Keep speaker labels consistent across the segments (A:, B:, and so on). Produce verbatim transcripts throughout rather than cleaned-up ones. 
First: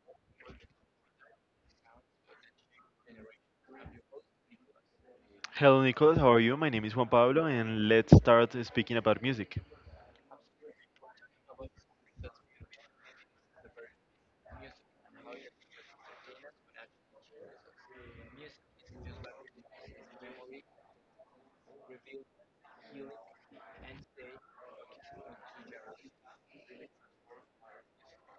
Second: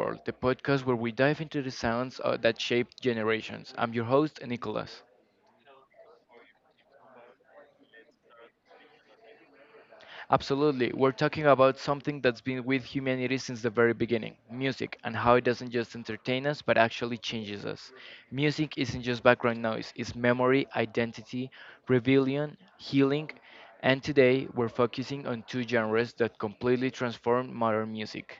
A: World, the podcast where we dive into the sounds uh, that shaped generations. I'm your host, Nicholas.
B: Hello, Nicholas. How are you? My name is Juan Pablo, and let's start speaking about music.
A: Absolutely, we're talking about something that's been with humanity since the very beginning music, and how it doesn't just entertain us but actually changes us. Music isn't just background noise, it's memory, identity, rebellion, healing, and today we're focusing on two genres that completely transformed modern music.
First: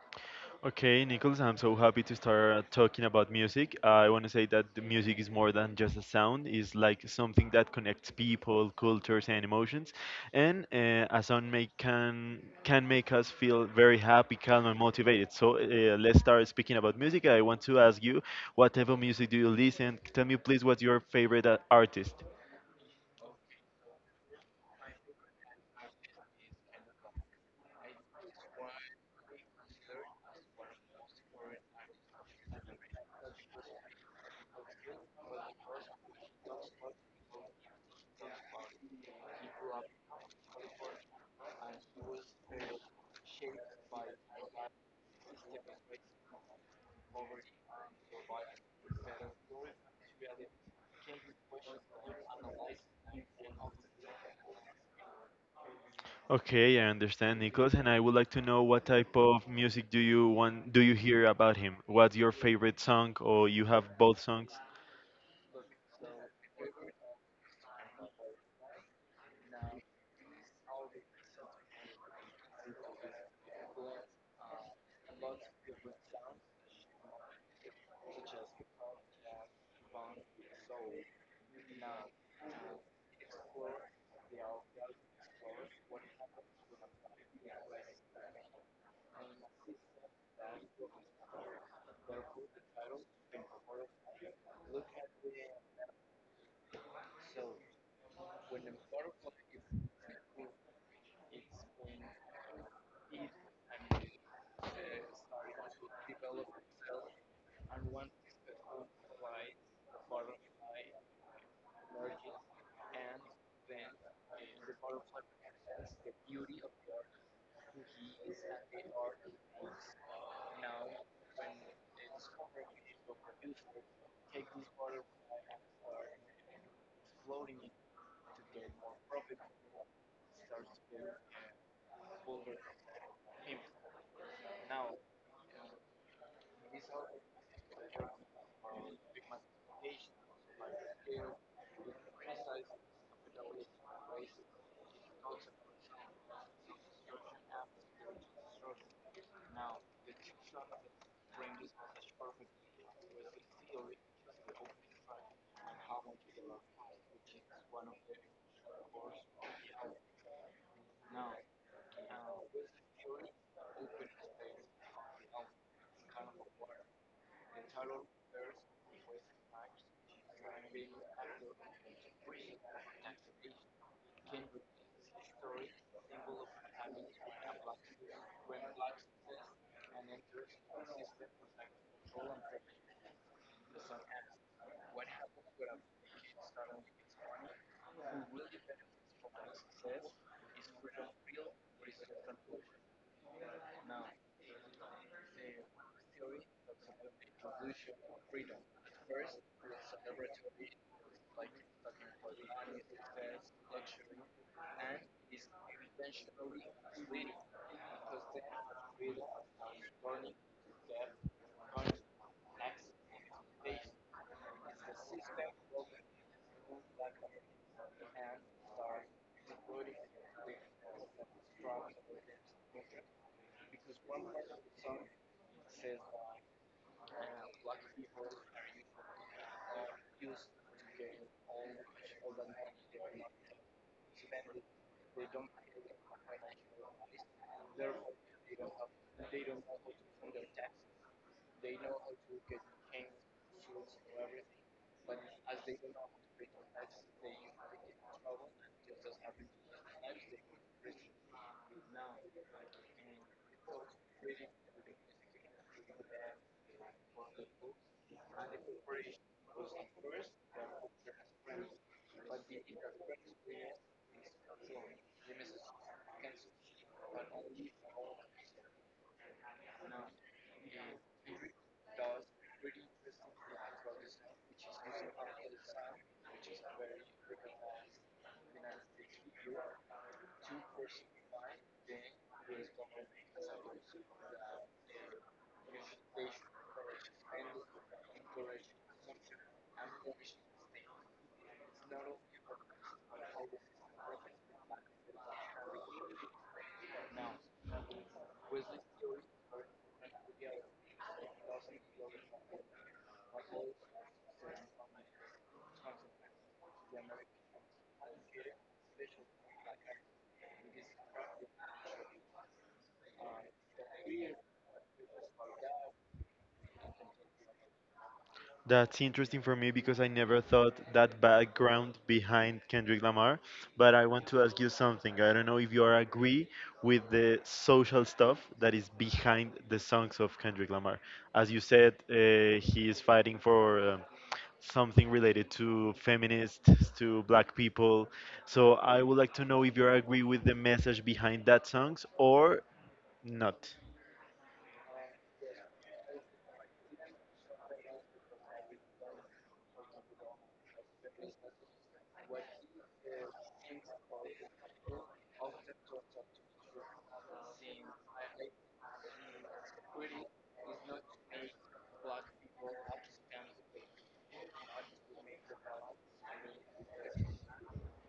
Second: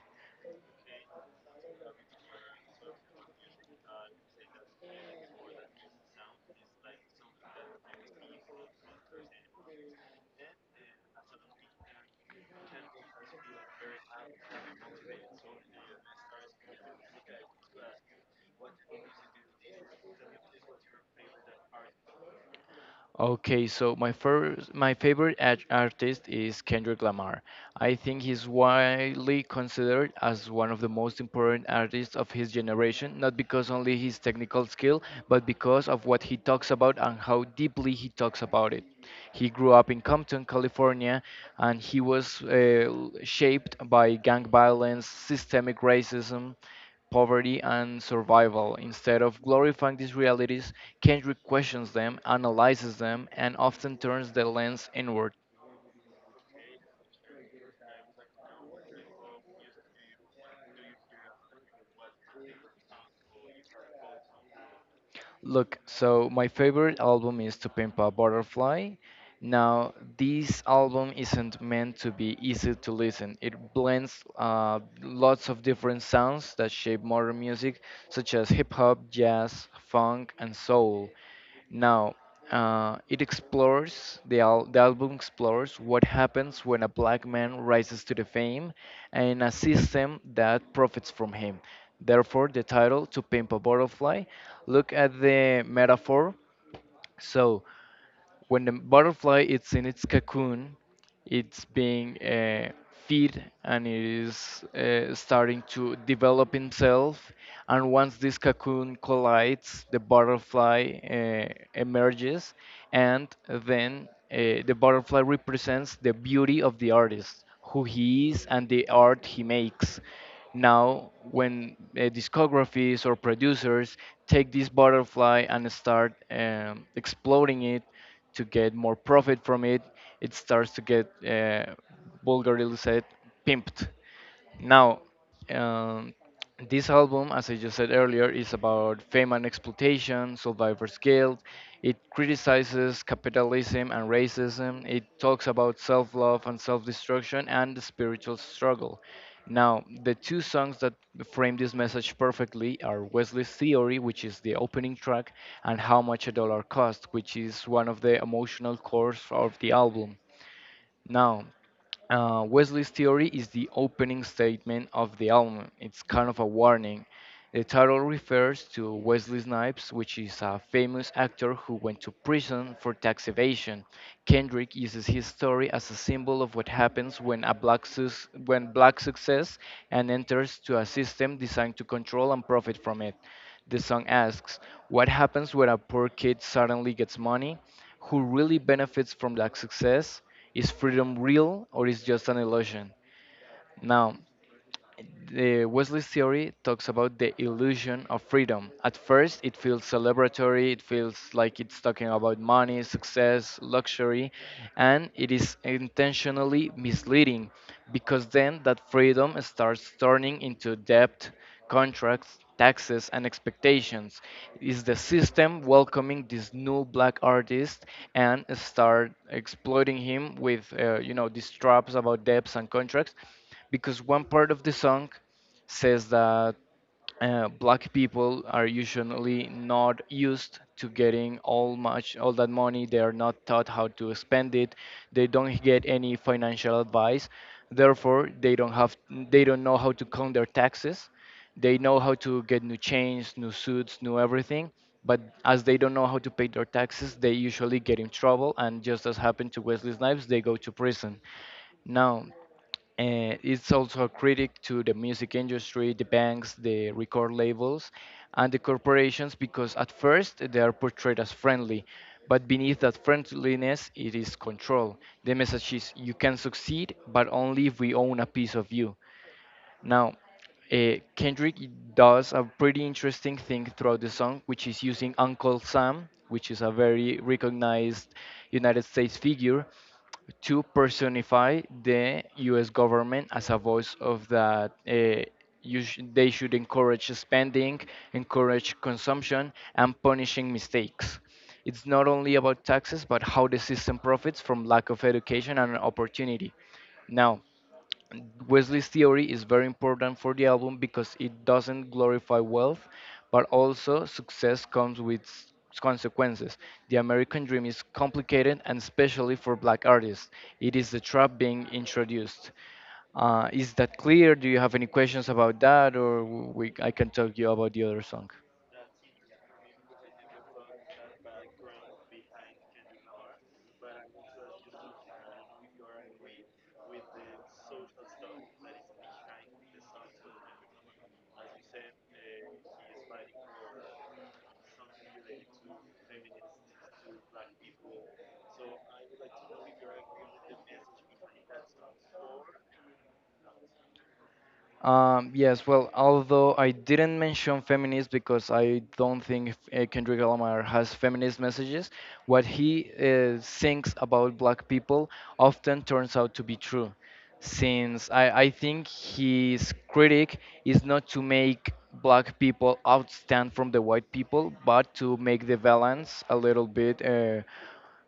B: Okay, Nicholas, I'm so happy to start talking about music. I want to say that the music is more than just a sound, it's like something that connects people, cultures, and emotions. And uh, a sound may, can, can make us feel very happy, calm, and motivated. So uh, let's start speaking about music. I want to ask you what type of music do you listen? Tell me, please, what's your favorite uh, artist?
A: Okay, so my first, my favorite art- artist is Kendrick Lamar. I think he's widely considered as one of the most important artists of his generation, not because only his technical skill, but because of what he talks about and how deeply he talks about it. He grew up in Compton, California, and he was uh, shaped by gang violence, systemic racism, poverty and survival. Instead of glorifying these realities, Kendrick questions them, analyzes them, and often turns the lens inward.
B: Okay, I understand, Nicholas, and I would like to know what type of music do you want do you hear about him? What's your favorite song or you have both songs?
A: Look, so my favorite album is To Pimp a Butterfly. Now, this album isn't meant to be easy to listen. It blends uh, lots of different sounds that shape modern music, such as hip hop, jazz, funk, and soul. Now, uh, it explores the, al- the album explores what happens when a black man rises to the fame and a system that profits from him. Therefore, the title "To Pimp a Butterfly" look at the metaphor. So, when the butterfly is in its cocoon, it's being uh, feed and it is uh, starting to develop itself. And once this cocoon collides, the butterfly uh, emerges, and then uh, the butterfly represents the beauty of the artist, who he is, and the art he makes. Now, when uh, discographies or producers take this butterfly and start um, exploding it to get more profit from it, it starts to get uh, vulgarly said pimped. Now, um, this album, as I just said earlier, is about fame and exploitation, survivor's guilt. It criticizes capitalism and racism. It talks about self love and self destruction and the spiritual struggle. Now, the two songs that frame this message perfectly are Wesley's Theory, which is the opening track, and How Much a Dollar Cost, which is one of the emotional cores of the album. Now, uh, Wesley's theory is the opening statement of the album. It's kind of a warning. The title refers to Wesley Snipes, which is a famous actor who went to prison for tax evasion. Kendrick uses his story as a symbol of what happens when a black sus- when black success and enters to a system designed to control and profit from it. The song asks, what happens when a poor kid suddenly gets money? Who really benefits from that success? Is freedom real or is just an illusion? Now, the Wesley's theory talks about the illusion of freedom. At first, it feels celebratory, it feels like it's talking about money, success, luxury, and it is intentionally misleading because then that freedom starts turning into debt, contracts, taxes, and expectations. Is the system welcoming this new black artist and start exploiting him with, uh, you know, these traps about debts and contracts? Because one part of the song says that uh, black people are usually not used to getting all much all that money, they are not taught how to spend it, they don't get any financial advice, therefore they don't have they don't know how to count their taxes, they know how to get new chains, new suits, new everything, but as they don't know how to pay their taxes they usually get in trouble, and just as happened to Wesley Snipes they go to prison. Now, and it's also a critic to the music industry, the banks, the record labels, and the corporations because at first they are portrayed as friendly, but beneath that friendliness, it is control. The message is you can succeed, but only if we own a piece of you. Now, uh, Kendrick does a pretty interesting thing throughout the song, which is using Uncle Sam, which is a very recognized United States figure, to personify the U S government as a voice of that. Uh, you sh- they should encourage spending, encourage consumption, and punishing mistakes. It's not only about taxes, but how the system profits from lack of education and opportunity. Now, and Wesley's theory is very important for the album because it doesn't glorify wealth, but also success comes with s- consequences. The American dream is complicated, and especially for black artists, it is the trap being introduced. Uh, is that clear? Do you have any questions about that, or w- we, I can talk you about the other song?
B: That's interesting for me because I never thought that background behind Kendrick Lamar. But I want to ask you something. I don't know if you are agree with the social stuff that is behind the songs of Kendrick Lamar. As you said, uh, he is fighting for uh, something related to feminists, to black people. So I would like to know if you agree with the message behind that songs or not.
A: Um, yes, well, although I didn't mention feminist because I don't think uh, Kendrick Lamar has feminist messages, what he uh, thinks about black people often turns out to be true. Since I, I think his critic is not to make black people outstand from the white people, but to make the balance a little bit. Uh,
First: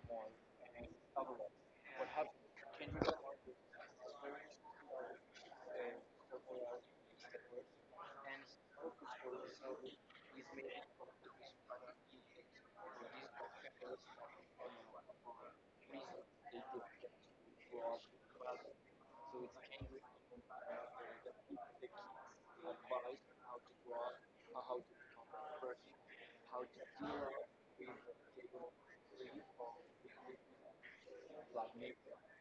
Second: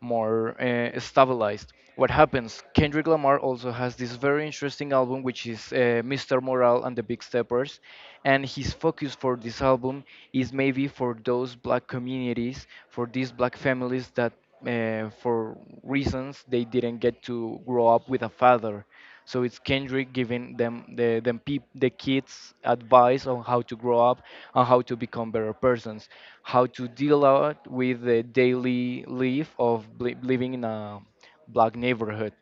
A: More uh, stabilized. What happens? Kendrick Lamar also has this very interesting album, which is uh, mister Morale and the Big Steppers, and his focus for this album is maybe for those black communities, for these black families that, uh, for reasons, they didn't get to grow up with a father. So it's Kendrick giving them the them peop, the kids advice on how to grow up and how to become better persons, how to deal out with the daily life of bli- living in a black neighborhood.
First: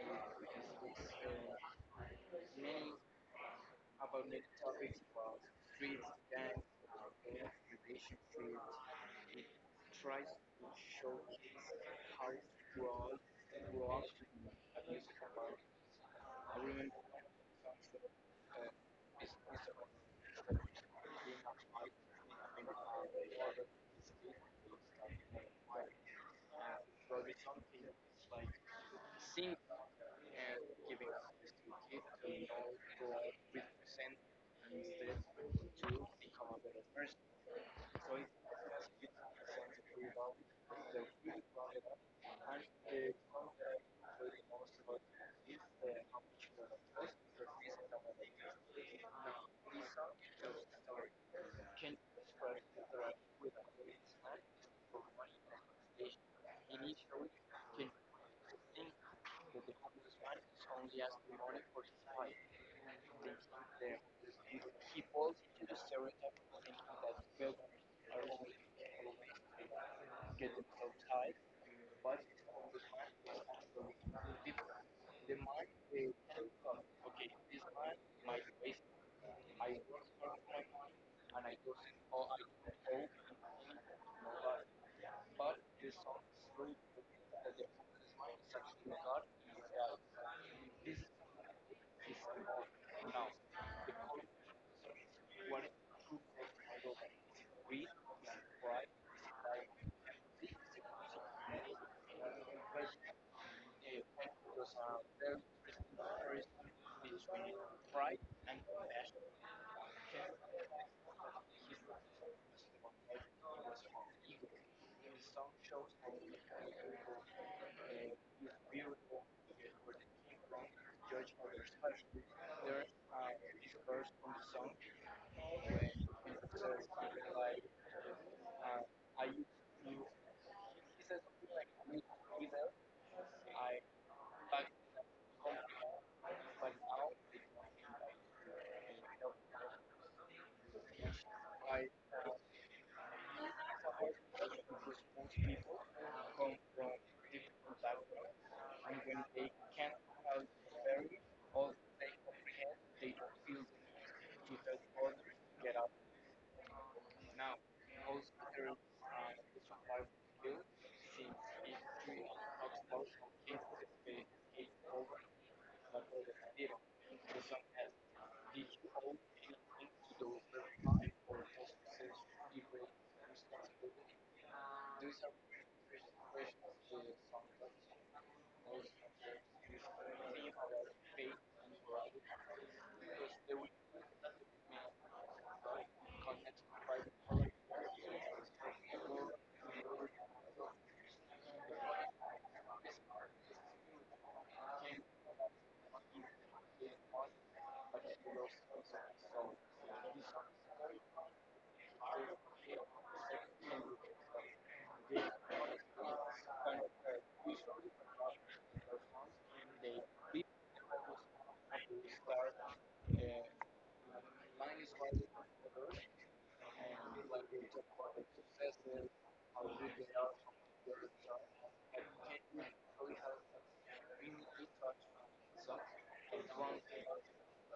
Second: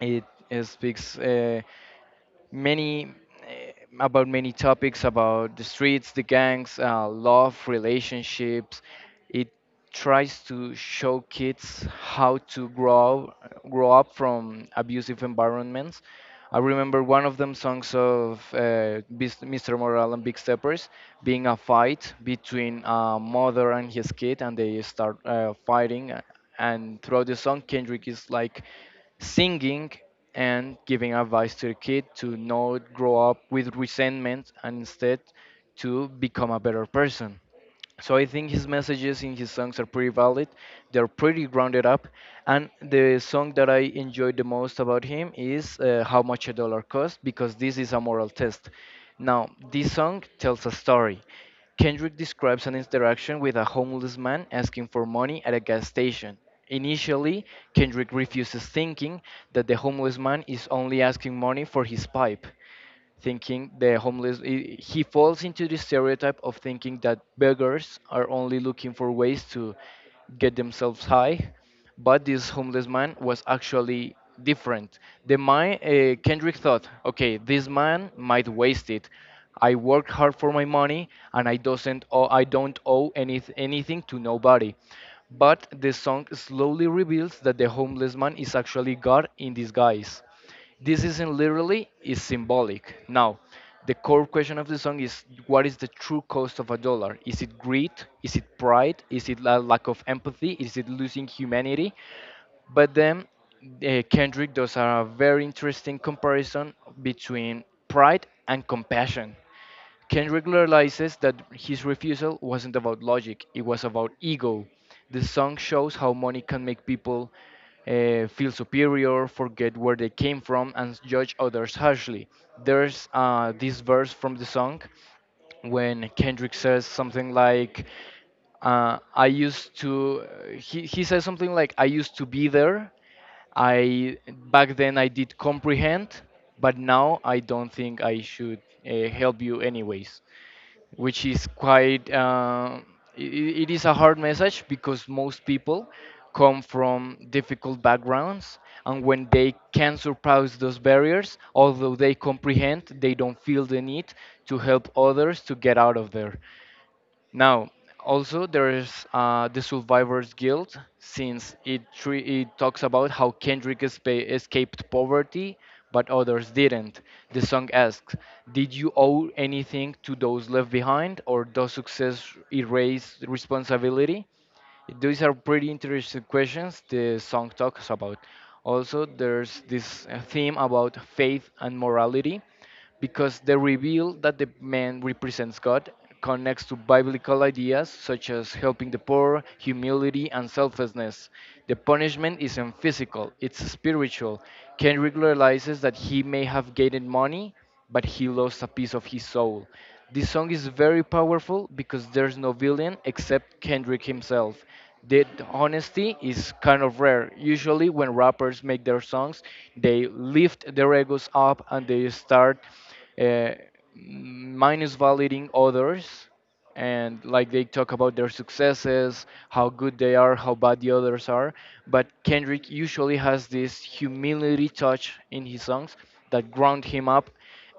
A: It, it speaks. Uh, many eh, About many topics about the streets, the gangs, uh, love, relationships. It tries to show kids how to grow grow up from abusive environments. I remember one of them songs of uh, Bis- mister Morale and Big Steppers being a fight between a mother and his kid, and they start uh, fighting. And throughout the song, Kendrick is like singing and giving advice to the kid to not grow up with resentment and instead to become a better person. So I think his messages in his songs are pretty valid. They're pretty grounded up. And the song that I enjoyed the most about him is uh, How Much a Dollar Cost because this is a moral test. Now, this song tells a story. Kendrick describes an interaction with a homeless man asking for money at a gas station. Initially, Kendrick refuses, thinking that the homeless man is only asking money for his pipe, thinking the homeless i- he falls into the stereotype of thinking that beggars are only looking for ways to get themselves high, but this homeless man was actually different. The my uh, Kendrick thought, okay, this man might waste it, I work hard for my money and i doesn't owe, I don't owe any, anything to nobody. But the song slowly reveals that the homeless man is actually god in disguise. This isn't literally, it's symbolic. Now, the core question of the song is, what is the true cost of a dollar? Is it greed? Is it pride? Is it a lack of empathy? Is it losing humanity? But then uh, Kendrick does a very interesting comparison between pride and compassion. Kendrick realizes that his refusal wasn't about logic, it was about ego. The song shows how money can make people uh, feel superior, forget where they came from, and judge others harshly. There's uh, this verse from the song when Kendrick says something like, uh, I used to, he, he says something like, I used to be there. I back then I did comprehend, but now I don't think I should uh, help you anyways, which is quite. Uh, it, it is a hard message because most people come from difficult backgrounds, and when they can surpass those barriers, although they comprehend, they don't feel the need to help others to get out of there. Now, also there's uh, the Survivor's Guild, since it tre- it talks about how Kendrick espa- escaped poverty, but others didn't. The song asks, "Did you owe anything to those left behind, or does success erase responsibility?" Those are pretty interesting questions the song talks about. Also, there's this uh, theme about faith and morality because the reveal that the man represents God connects to biblical ideas such as helping the poor, humility, and selflessness. The punishment isn't physical, it's spiritual. Ken realizes that he may have gained money, but he lost a piece of his soul. This song is very powerful because there's no villain except Kendrick himself. The honesty is kind of rare. Usually, when rappers make their songs, they lift their egos up and they start uh, minus validating others and like they talk about their successes, how good they are, how bad the others are. But Kendrick usually has this humility touch in his songs that ground him up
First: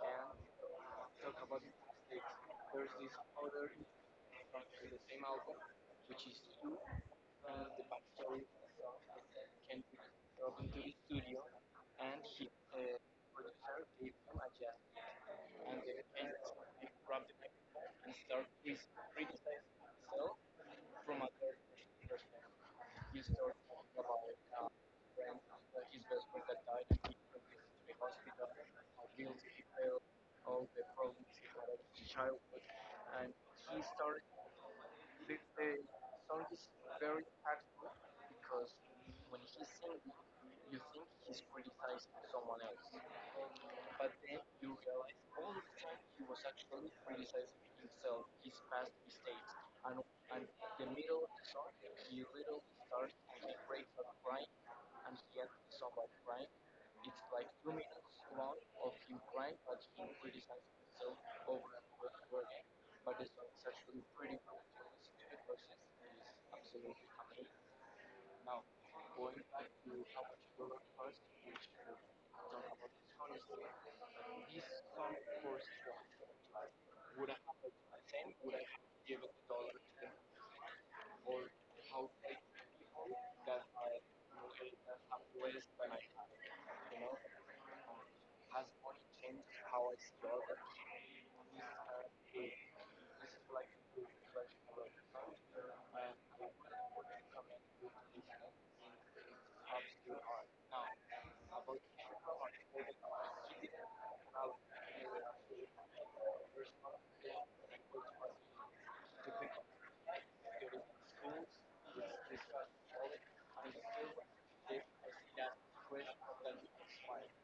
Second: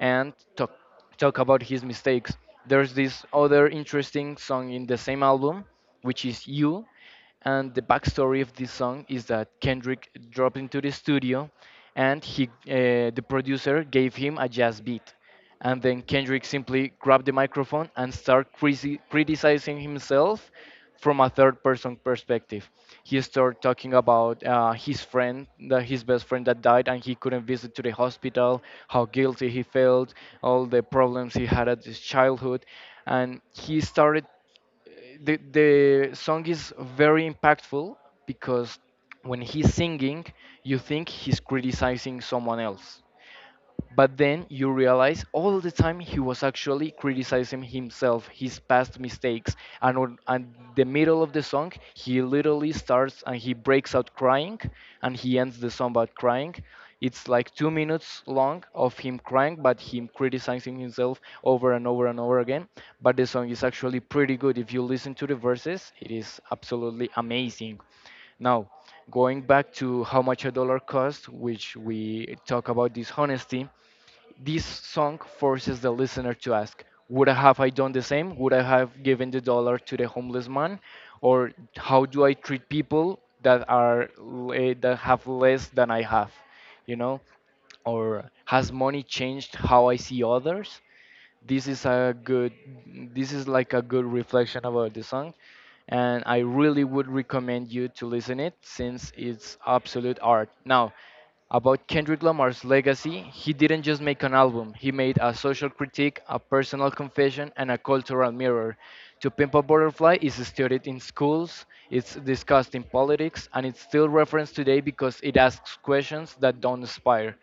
A: and talk, talk about his mistakes. There's this other interesting song in the same album, which is You. And the backstory of this song is that Kendrick dropped into the studio and he, uh, the producer gave him a jazz beat, and then Kendrick simply grabbed the microphone and started crisi- criticizing himself from a third person perspective. He started talking about uh, his friend, the, his best friend that died, and he couldn't visit to the hospital, how guilty he felt, all the problems he had at his childhood. And he started the the song is very impactful because when he's singing, you think he's criticizing someone else. But then you realize all the time he was actually criticizing himself, his past mistakes, and on and the middle of the song he literally starts and he breaks out crying, and he ends the song by crying. It's like two minutes long of him crying, but him criticizing himself over and over and over again. But the song is actually pretty good. If you listen to the verses, it is absolutely amazing. Now, going back to how much a dollar costs, which we talk about dishonesty, this song forces the listener to ask, would I have I done the same? Would I have given the dollar to the homeless man? Or how do I treat people that are le- that have less than I have? You know? Or has money changed how I see others? this is a good this is like a good reflection about the song, and I really would recommend you to listen it since it's absolute art. Now, about Kendrick Lamar's legacy, he didn't just make an album, he made a social critique, a personal confession, and a cultural mirror. To Pimp a Butterfly is studied in schools, it's discussed in politics, and it's still referenced today because it asks questions that don't inspire.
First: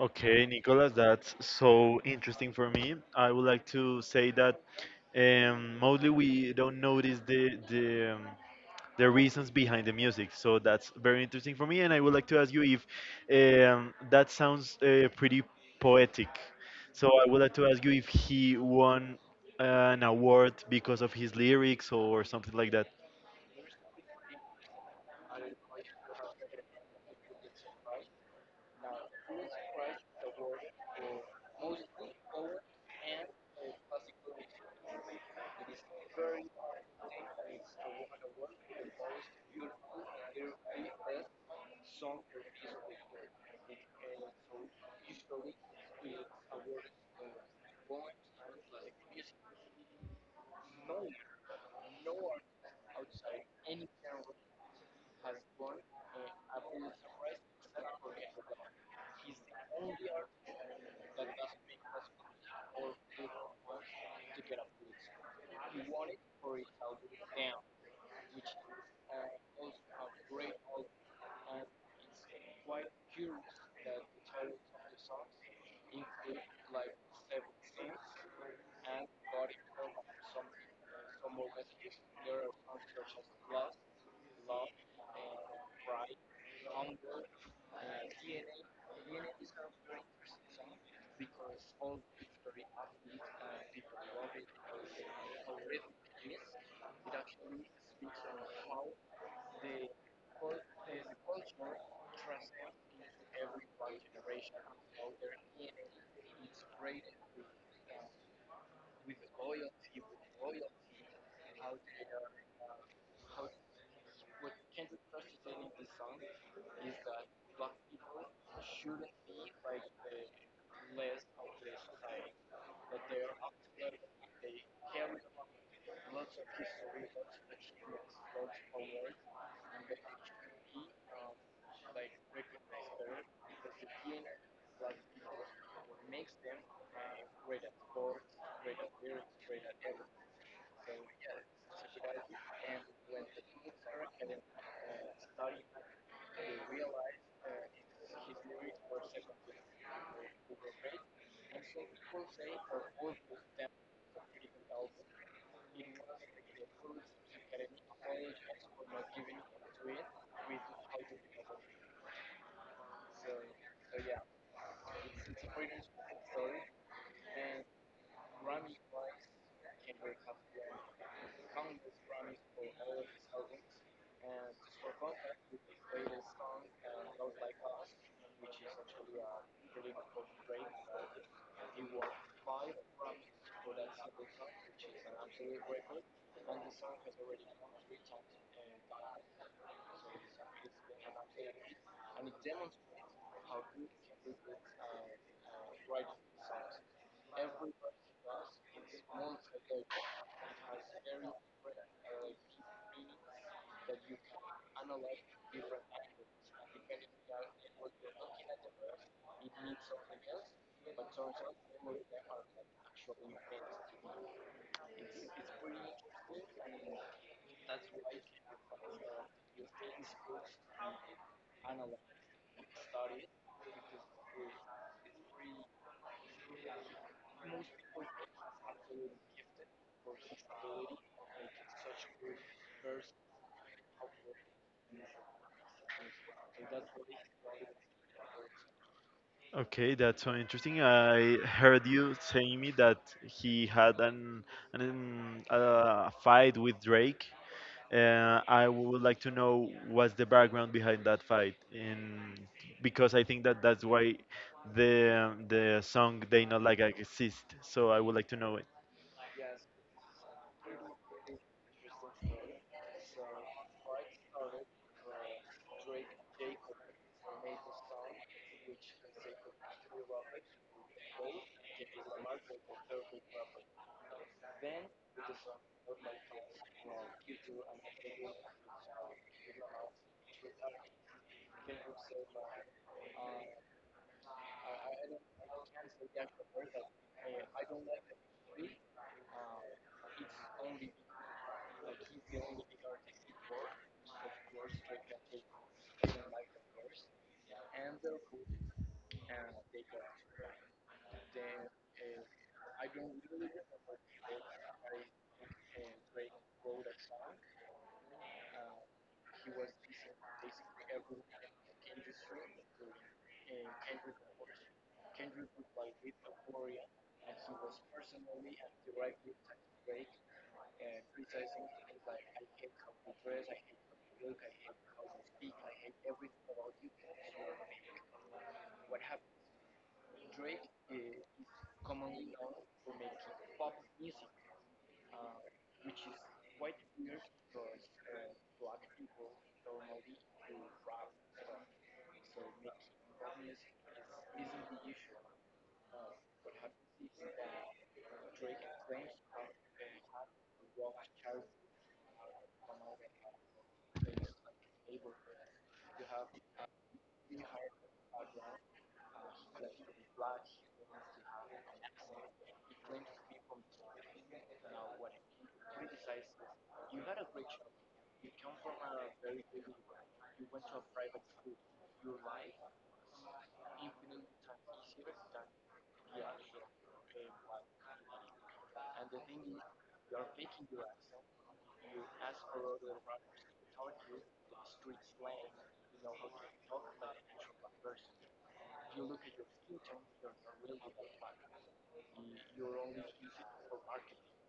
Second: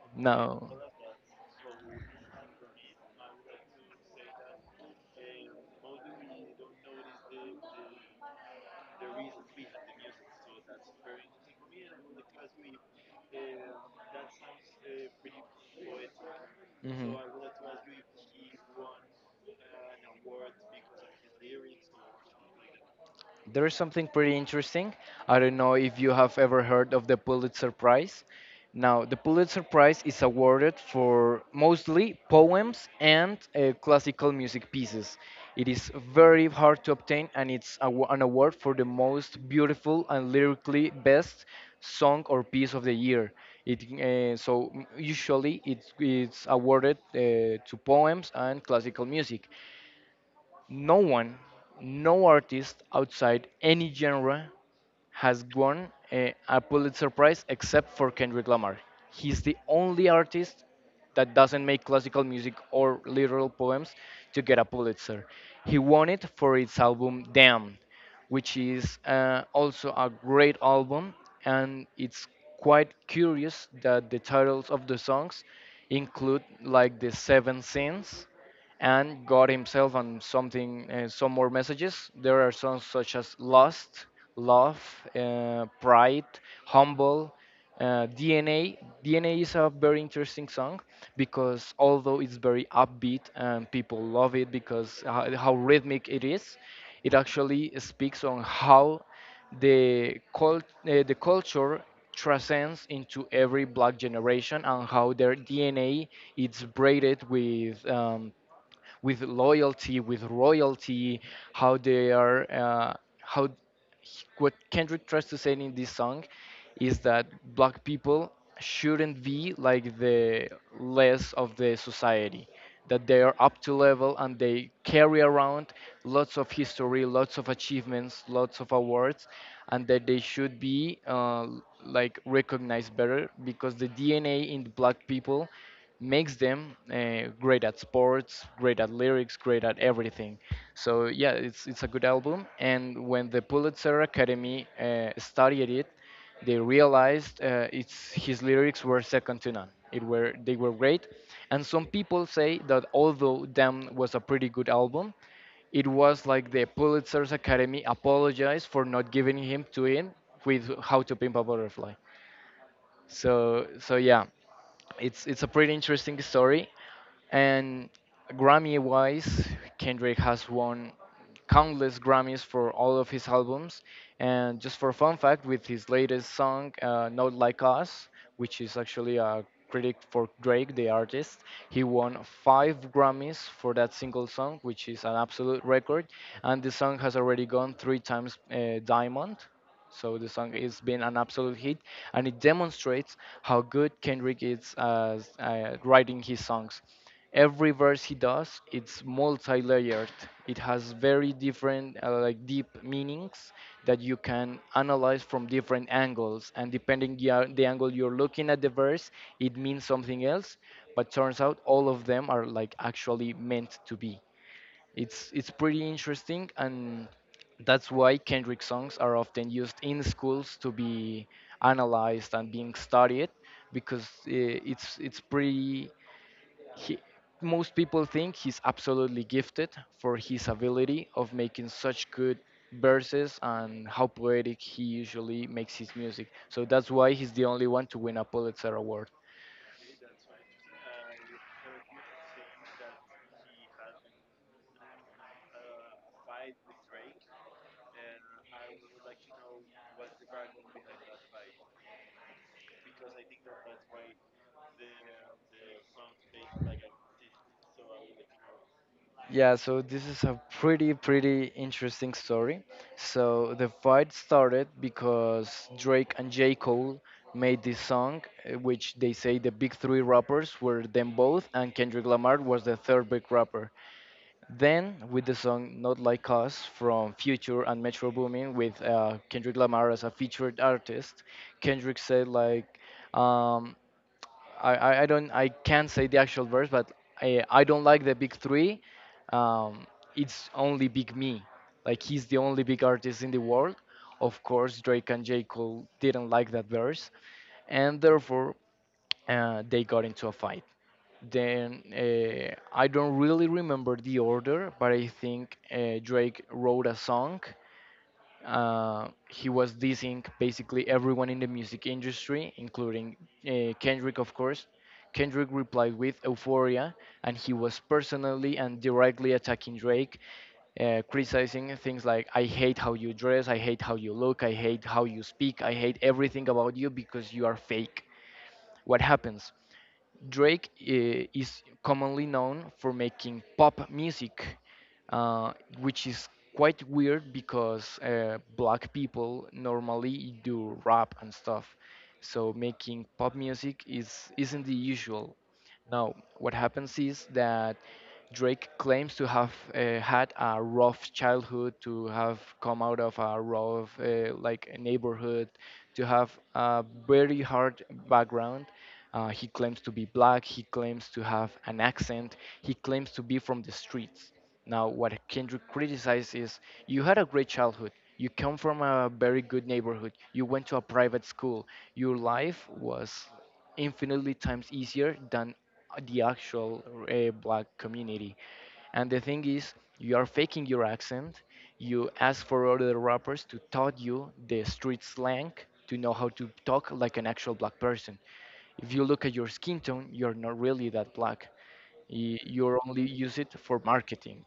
B: Okay,
A: No.
B: Nicolas, that's so interesting for me. I would like to say that um, mostly we don't notice the the um, the reasons behind the music, so that's very interesting for me. And I would like to ask you if um, that sounds uh, pretty poetic. So
A: Hmm.
B: I would like to ask you if he won an award because of his lyrics or something like that.
A: There is something pretty interesting. I don't know if you have ever heard of the Pulitzer Prize. Now, the Pulitzer Prize is awarded for mostly poems and uh, classical music pieces. It is very hard to obtain, and it's a, wa- an award for the most beautiful and lyrically best song or piece of the year. It uh, so m- usually it's it's awarded uh, to poems and classical music. No one, no artist outside any genre has won a, a Pulitzer Prize except for Kendrick Lamar. He's the only artist that doesn't make classical music or literal poems to get a Pulitzer. He won it for his album Damn, which is uh, also a great album, and it's quite curious that the titles of the songs include like the seven sins and God himself on something, uh, some more messages. There are songs such as Lost, Love, uh, Pride, Humble, uh, D N A. D N A is a very interesting song because although it's very upbeat and people love it because how, how rhythmic it is, it actually speaks on how the cult, uh, the culture transcends into every black generation and how their D N A is braided with um, with loyalty, with royalty. How they are, uh, how What Kendrick tries to say in this song is that black people shouldn't be like the less of the society, that they are up to level, and they carry around lots of history, lots of achievements, lots of awards, and that they should be uh, like, recognized better because the DNA in black people makes them uh, great at sports, great at lyrics, great at everything. So yeah, it's it's a good album. And when the Pulitzer Academy uh, studied it, they realized uh, it's his lyrics were second to none. It were They were great, and some people say that although Damn was a pretty good album, it was like the Pulitzer's Academy apologized for not giving him to in with How to Pimp a Butterfly. So so yeah, it's it's a pretty interesting story, and Grammy-wise, Kendrick has won countless Grammys for all of his albums. And just for fun fact, with his latest song, uh, Not Like Us, which is actually a critic for Drake, the artist, he won five Grammys for that single song, which is an absolute record. And the song has already gone three times uh, Diamond. So the song has been an absolute hit, and it demonstrates how good Kendrick is as uh, writing his songs. Every verse he does, it's multi-layered. It has very different, uh, like, deep meanings that you can analyze from different angles. And depending, yeah, the angle you're looking at the verse, it means something else. But turns out all of them are like actually meant to be. It's it's pretty interesting, and that's why Kendrick songs are often used in schools to be analyzed and being studied because uh, it's it's pretty. He, Most people think he's absolutely gifted for his ability of making such good verses and how poetic he usually makes his music. So that's why he's the only one to win a Pulitzer Award.
B: Okay, that's so interesting. I heard you saying me that he had an, an um, a fight with Drake. Uh, I would like to know what's the background behind that fight, and because I think that that's why the the song "They Not Like I" exists. So I would like to know.
A: Yeah, so this is a pretty, pretty interesting story. So the fight started because Drake and J. Cole made this song, uh, which they say the big three rappers were them both, and Kendrick Lamar was the third big rapper. Then, with the song Not Like Us from Future and Metro Boomin with uh, Kendrick Lamar as a featured artist, Kendrick said, like, um, I, I I don't I can't say the actual verse, but I I don't like the big three. Um, it's only Big Me, like he's the only big artist in the world. Of course, Drake and J Cole didn't like that verse, and therefore uh, they got into a fight. Then uh, I don't really remember the order, but I think uh, Drake wrote a song, uh, he was dissing basically everyone in the music industry, including uh, Kendrick, of course. Kendrick replied with Euphoria, and he was personally and directly attacking Drake, uh, criticizing things like, "I hate how you dress, I hate how you look, I hate how you speak, I hate everything about you because you are fake." What happens? Drake eh, is commonly known for making pop music, uh, which is quite weird because uh, black people normally do rap and stuff. So making pop music is isn't the usual. Now, what happens is that Drake claims to have uh, had a rough childhood, to have come out of a rough uh, like neighborhood, to have a very hard background. Uh, he claims to be black. He claims to have an accent. He claims to be from the streets. Now, what Kendrick criticizes is, you had a great childhood. You come from a very good neighborhood. You went to a private school. Your life was infinitely times easier than the actual uh, black community. And the thing is, you are faking your accent. You ask for other rappers to taught you the street slang to know how to talk like an actual black person. If you look at your skin tone, you're not really that black. Y- You're only use it for marketing.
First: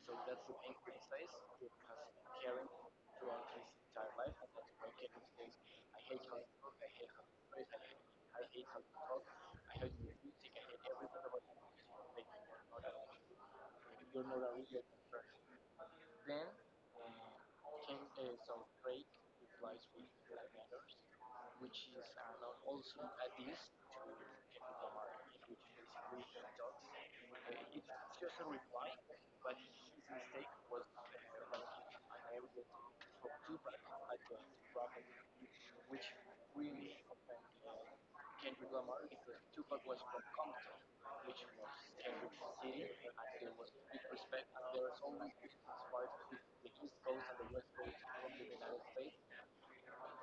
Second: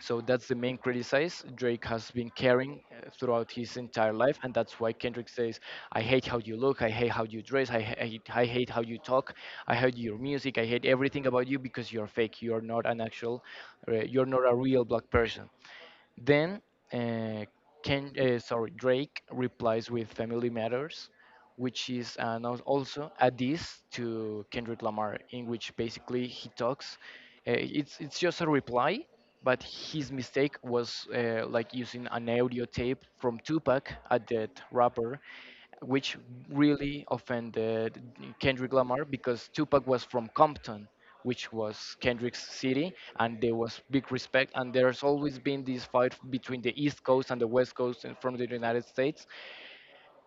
A: So that's the main criticize Drake has been carrying uh, throughout his entire life, and that's why Kendrick says, "I hate how you look, I hate how you dress, I hate, I hate how you talk, I hate your music, I hate everything about you because you're fake. You're not an actual, uh, you're not a real black person." Then, uh, Ken, uh, sorry, Drake replies with "Family Matters," which is an, als- also a diss to Kendrick Lamar, in which basically he talks. Uh, it's it's just a reply, but his mistake was uh, like using an audio tape from Tupac at that rapper, which really offended Kendrick Lamar because Tupac was from Compton, which was Kendrick's city, and there was big respect. And there's always been this fight between the East Coast and the West Coast and from the United States.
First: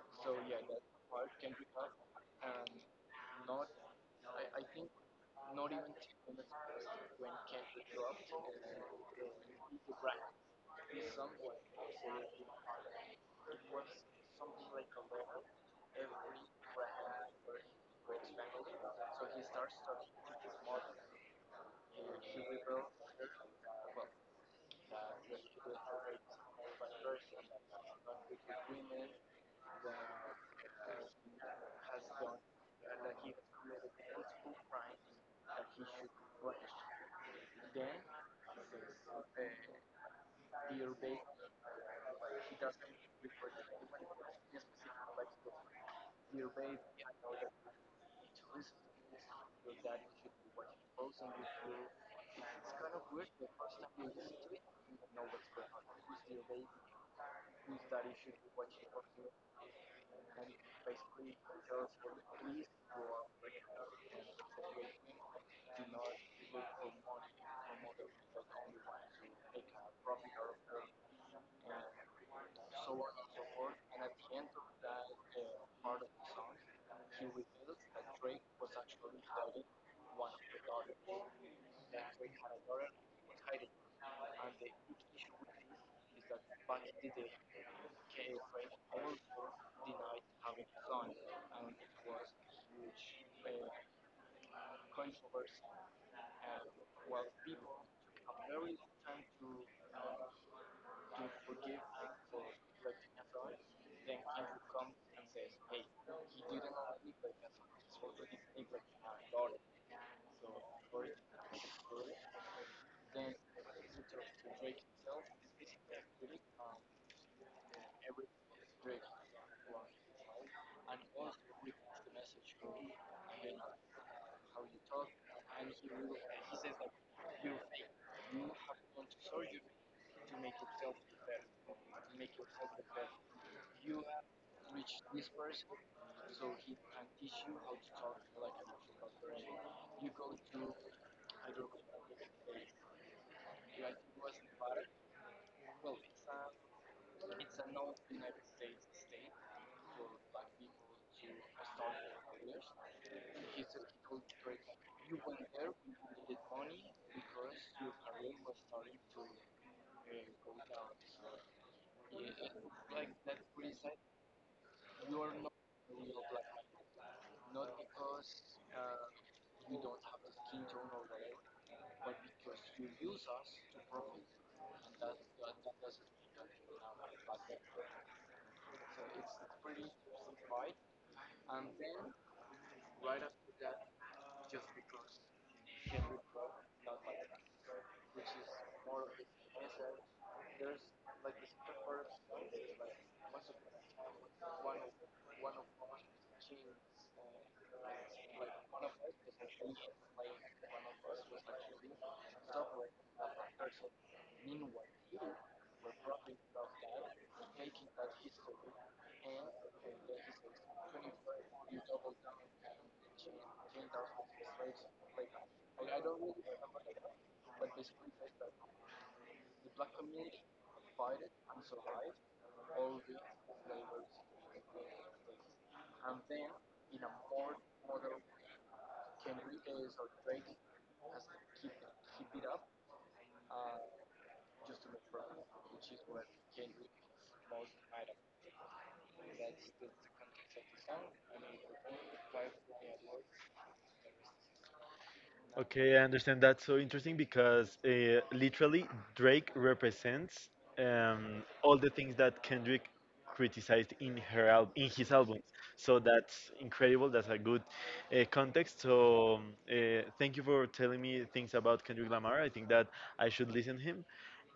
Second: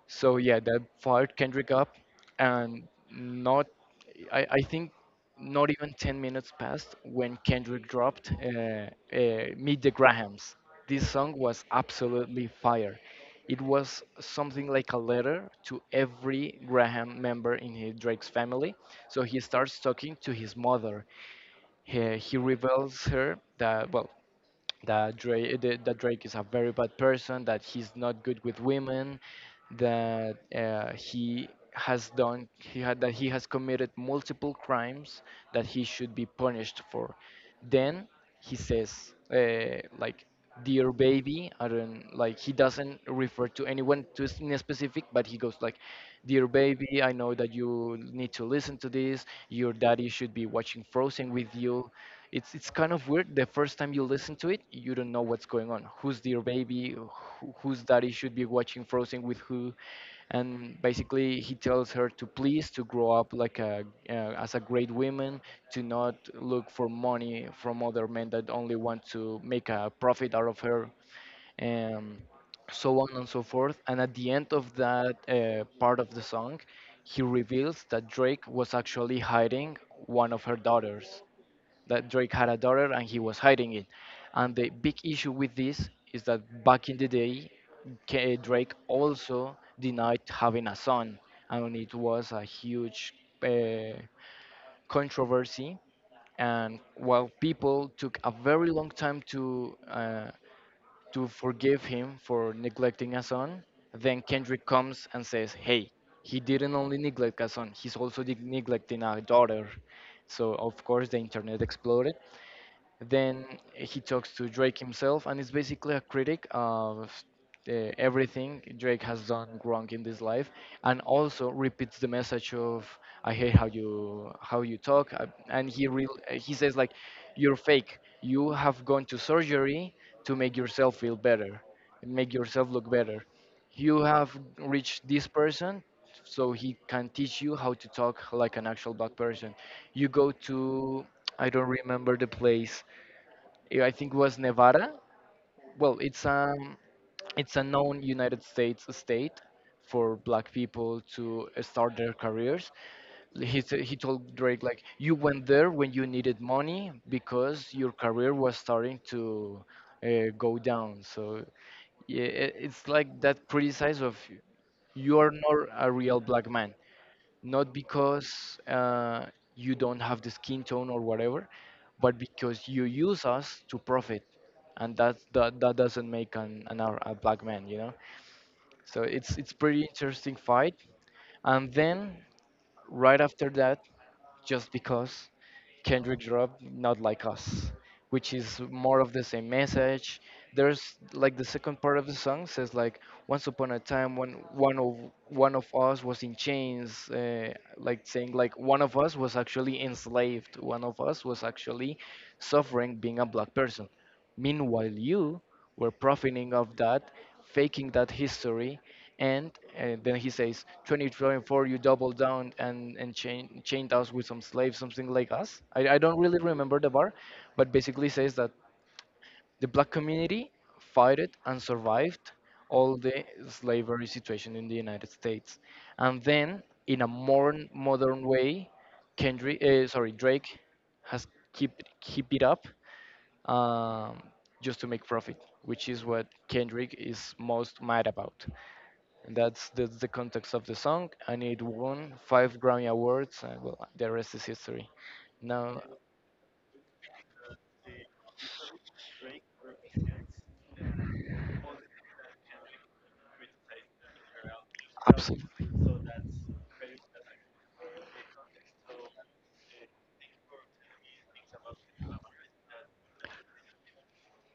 A: So yeah, that fired Kendrick up, and not, I, I think, not even ten minutes passed when Kendrick dropped uh, uh, "Meet the Grahams." This song was absolutely fire. It was something like a letter to every Graham member in his, Drake's family. So he starts talking to his mother. He, he reveals her that, well, that Drake that Drake is a very bad person, that he's not good with women, that uh, he has done he had that he has committed multiple crimes that he should be punished for. Then he says, uh, like, dear baby, I don't— like, he doesn't refer to anyone to s- in a specific, but he goes like, dear baby, I know that you need to listen to this. Your daddy should be watching Frozen with you. It's it's kind of weird. The first time you listen to it, you don't know what's going on. Who's dear baby? Who, whose daddy should be watching Frozen with who? And basically he tells her to, please, to grow up like a uh, as a great woman, to not look for money from other men that only want to make a profit out of her, and so on and so forth. And at the end of that uh, part of the song, he reveals that Drake was actually hiding one of her daughters, that Drake had a daughter and he was hiding it. And the big issue with this is that, back in the day, K- Drake also denied having a son, and it was a huge uh, controversy. And while people took a very long time to uh, to forgive him for neglecting a son, then Kendrick comes and says, "Hey, he didn't only neglect a son; he's also de- neglecting a daughter." So of course the internet exploded. Then he talks to Drake himself, and is basically a critic of uh, everything Drake has done wrong in this life, and also repeats the message of, "I hate how you how you talk," uh, and he real uh, he says, like, "You're fake. You have gone to surgery to make yourself feel better, make yourself look better. You have reached this person." So he can teach you how to talk like an actual black person. You go to— I don't remember the place, eh, I think it was Nevada. Well, it's um, it's a known United States state for black people to uh, start their careers. He, t- he told Drake, like, you went there when you needed money because your career was starting to uh, go down. So yeah, i- it's like that criticize of, you are not a real black man, not because uh, you don't have the skin tone or whatever, but because you use us to profit, and that that that doesn't make an, an ar- a black man, you know. So it's it's pretty interesting fight. And then, right after that, just because Kendrick dropped Not Like Us, which is more of the same message. There's, like, the second part of the song says, like, once upon a time when one of one of us was in chains, uh, like saying, like, one of us was actually enslaved, one of us was actually suffering being a black person. Meanwhile, you were profiting of that, faking that history, and uh, then he says, twenty twenty-four, you doubled down and, and chain, chained us with some slaves, something like us. I, I don't really remember the bar, but basically says that the black community fought it and survived all the slavery situation in the United States. And then, in a more modern way, Kendrick— uh, sorry, Drake— has keep keep it up, um, just to make profit, which is what Kendrick is most mad about. And that's, that's the context of the song, and it won five Grammy Awards, and, well, the rest is history. Now,
B: Okay, I understand. That's so interesting because uh, literally Drake represents um, all the things that Kendrick criticized in her al- in his albums.
A: absolutely.
B: So that's incredible. That's a good uh, context. So um, uh, thank you for telling me things about Kendrick Lamar. I think that I should listen him,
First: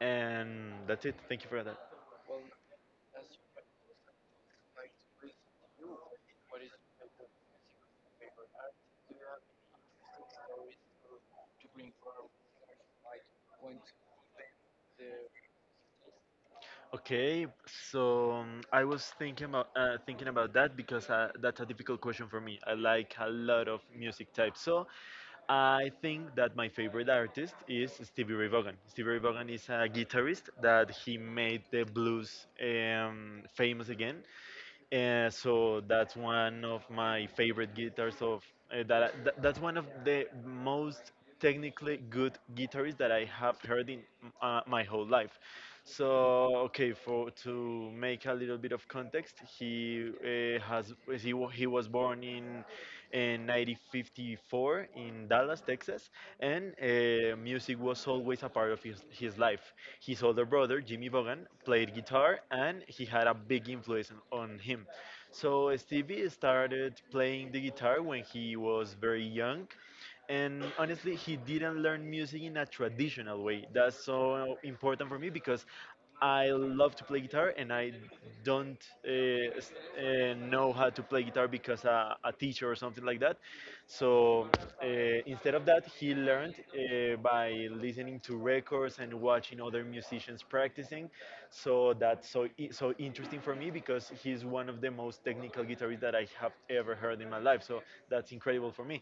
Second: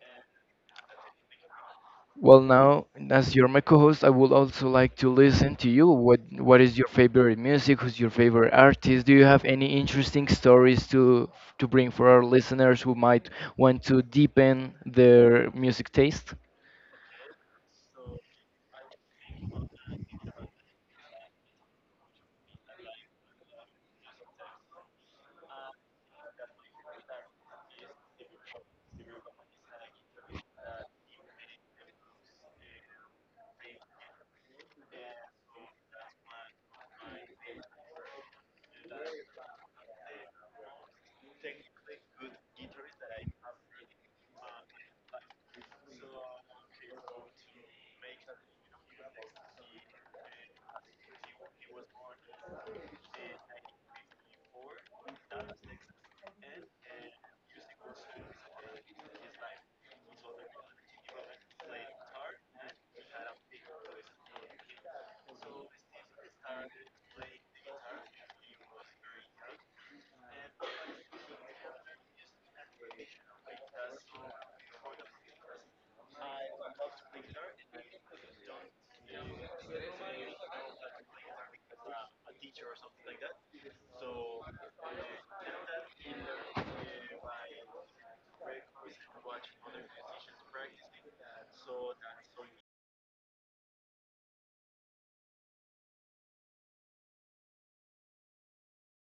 B: and that's it. Thank you for that.
A: Well, now, as you're my co-host, I would also like to listen to you. What What is your favorite music? Who's your favorite artist? Do you have any interesting stories to to bring for our listeners who might want to deepen their music taste?
B: Okay, so um, I was thinking about uh, thinking about that because uh, that's a difficult question for me. I like a lot of music types, so I think that my favorite artist is Stevie Ray Vaughan. Stevie Ray Vaughan is a guitarist that he made the blues um, famous again, uh, so that's one of my favorite guitars of uh, that, I- that that's one of the most technically good guitarists that I have heard in uh, my whole life. So okay, for to make a little bit of context, he uh, has he wa- he was born in in nineteen fifty-four in Dallas, Texas, and uh, music was always a part of his, his life. His older brother, Jimmy Vaughan, played guitar and he had a big influence on on him. So Stevie started playing the guitar when he was very young and honestly he didn't learn music in a traditional way. That's so important for me because I love to play guitar and I don't uh, s- uh, know how to play guitar because a, a teacher or something like that. So uh, instead of that he learned uh, by listening to records and watching other musicians practicing. So that's so i- so interesting for me because he's one of the most technical guitarist that I have ever heard in my life. So that's incredible for me.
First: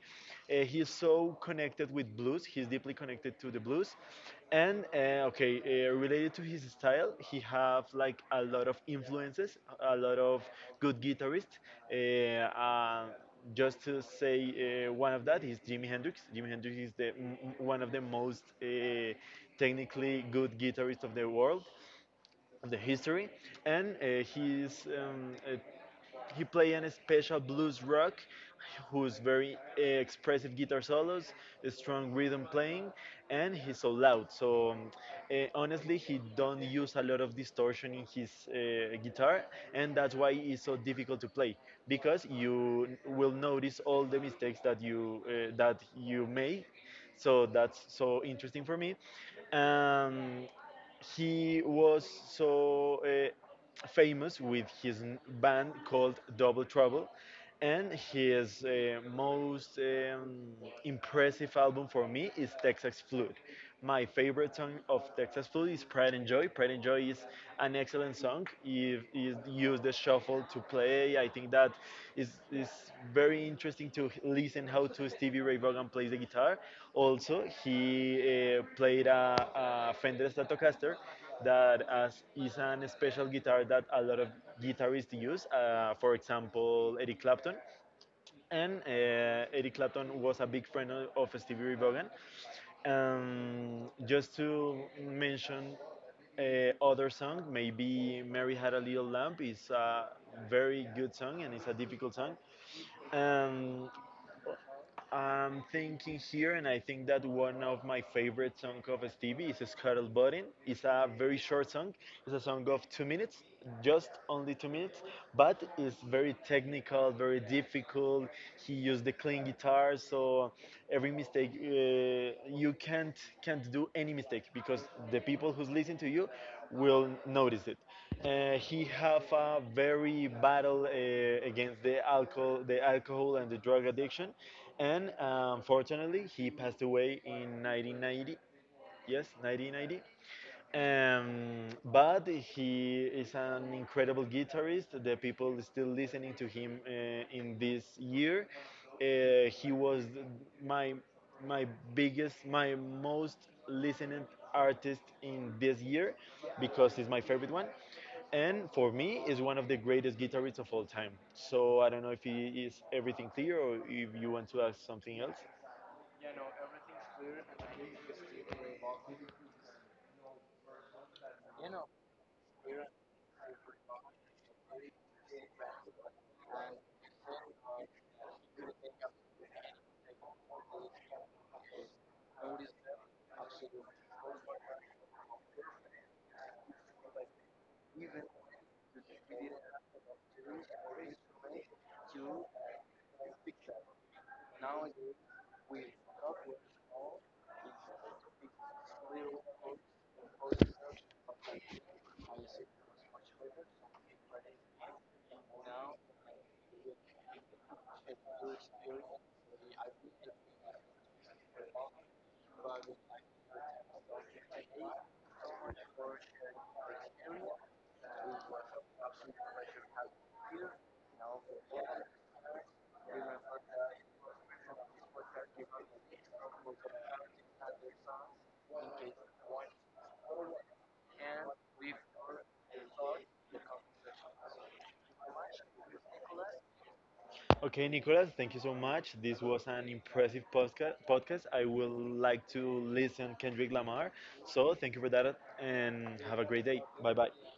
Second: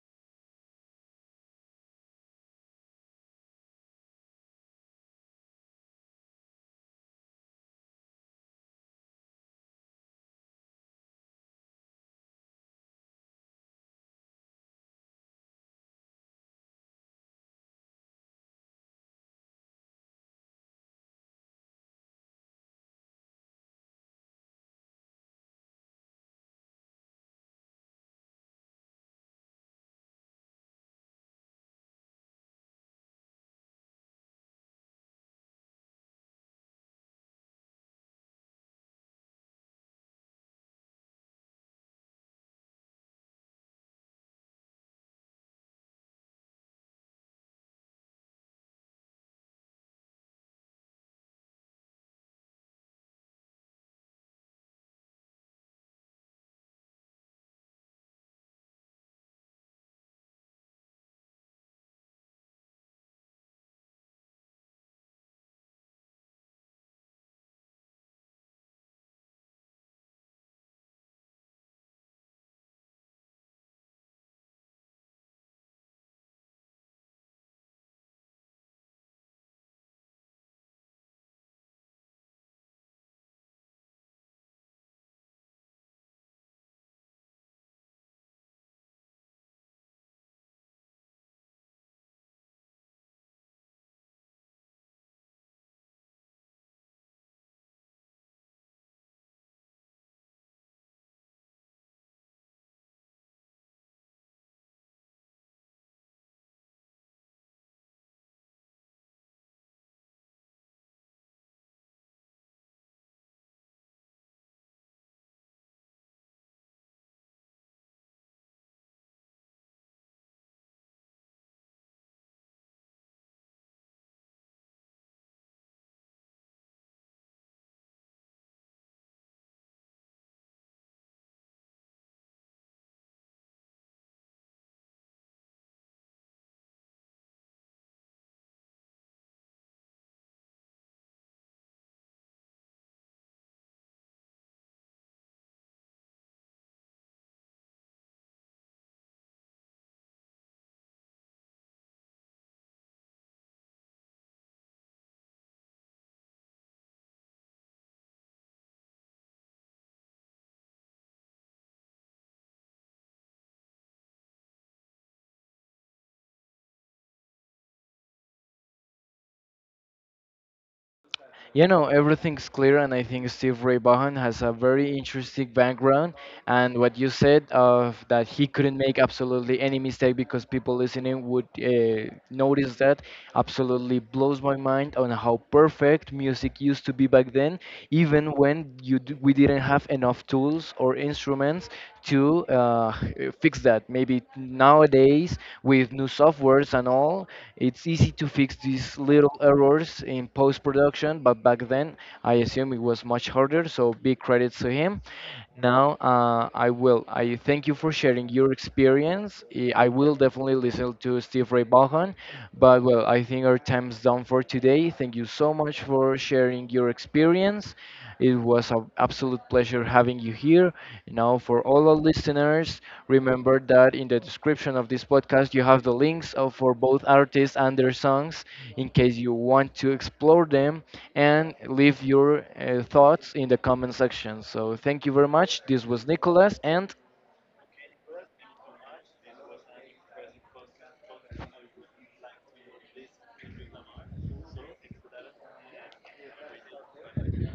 B: Uh, he's so connected with blues. He's deeply connected to the blues, and uh, okay, uh, related to his style, he have like a lot of influences, a lot of good guitarists. Uh, uh, just to say uh, one of that is Jimi Hendrix. Jimi Hendrix is the m- one of the most uh, technically good guitarist of the world of the history, and uh, his um, uh, he play an special blues rock, who's very uh, expressive guitar solos, a strong rhythm playing, and he's so loud. So um, eh, honestly, he don't use a lot of distortion in his uh, guitar, and that's why it's so difficult to play because you will notice all the mistakes that you uh, that you make. So that's so interesting for me. Um, he was so uh, famous with his n- band called Double Trouble, and his uh, most um, impressive album for me is Texas Flood. My favorite song of Texas Flood is Pride and Joy. Pride and Joy is an excellent song. It is use, use the shuffle to play. I think that is is very interesting to listen how to Stevie Ray Vaughan plays the guitar. Also, he uh, played a, a Fender Stratocaster that as is an special guitar that a lot of guitarists use. Uh, for example, Eric Clapton, and uh, Eric Clapton was a big friend of of Stevie Ray Vaughan. Um, just to mention uh, other song, maybe Mary Had a Little Lamb is a very good song and it's a difficult song. Um, I'm thinking here, and I think that one of my favorite song of Stevie is Scuttle Button. It's a very short song. It's a song of two minutes, just only two minutes, but it's very technical, very difficult. He used the clean guitar, so every mistake uh, you can't can't do any mistake because the people who's listening to you will notice it. Uh, he have a very battle uh, against the alcohol, the alcohol and the drug addiction, and uh, unfortunately, he passed away in nineteen ninety. Yes, nineteen ninety. Um, but he is an incredible guitarist. The people still listening to him uh, in this year. Uh, he was my my biggest, my most listening artist in this year because he's my favorite one, and for me is one of the greatest guitarists of all time. So I don't know if he is everything clear or if you want to ask something else.
A: You know, everything's clear, and I think Steve Ray Vaughan has a very interesting background. And what you said of that he couldn't make absolutely any mistake because people listening would uh, notice that, absolutely blows my mind on how perfect music used to be back then, even when you d- we didn't have enough tools or instruments to uh, fix that. Maybe nowadays with new software errors and all. It's easy to fix these little errors in post production, but back then I assume it was much harder. So big credits to him. Now uh, I will. I thank you for sharing your experience. Eh, I will definitely listen to Steve Ray Vaughan, but, well, I think our time's done for today. Thank you so much for sharing your experience. It was an absolute pleasure having you here. Now, for all our listeners, remember that in the description of this podcast, you have the links of, for both artists and their songs, in case you want to explore them and leave your uh, thoughts in the comment section. So, thank you very much. This was Nicholas and
B: Okay, Nicolas, thank you so much. This was an impressive podcast. podcast. I will like to listen Kendrick Lamar. So thank you for that and have a great day. Bye bye.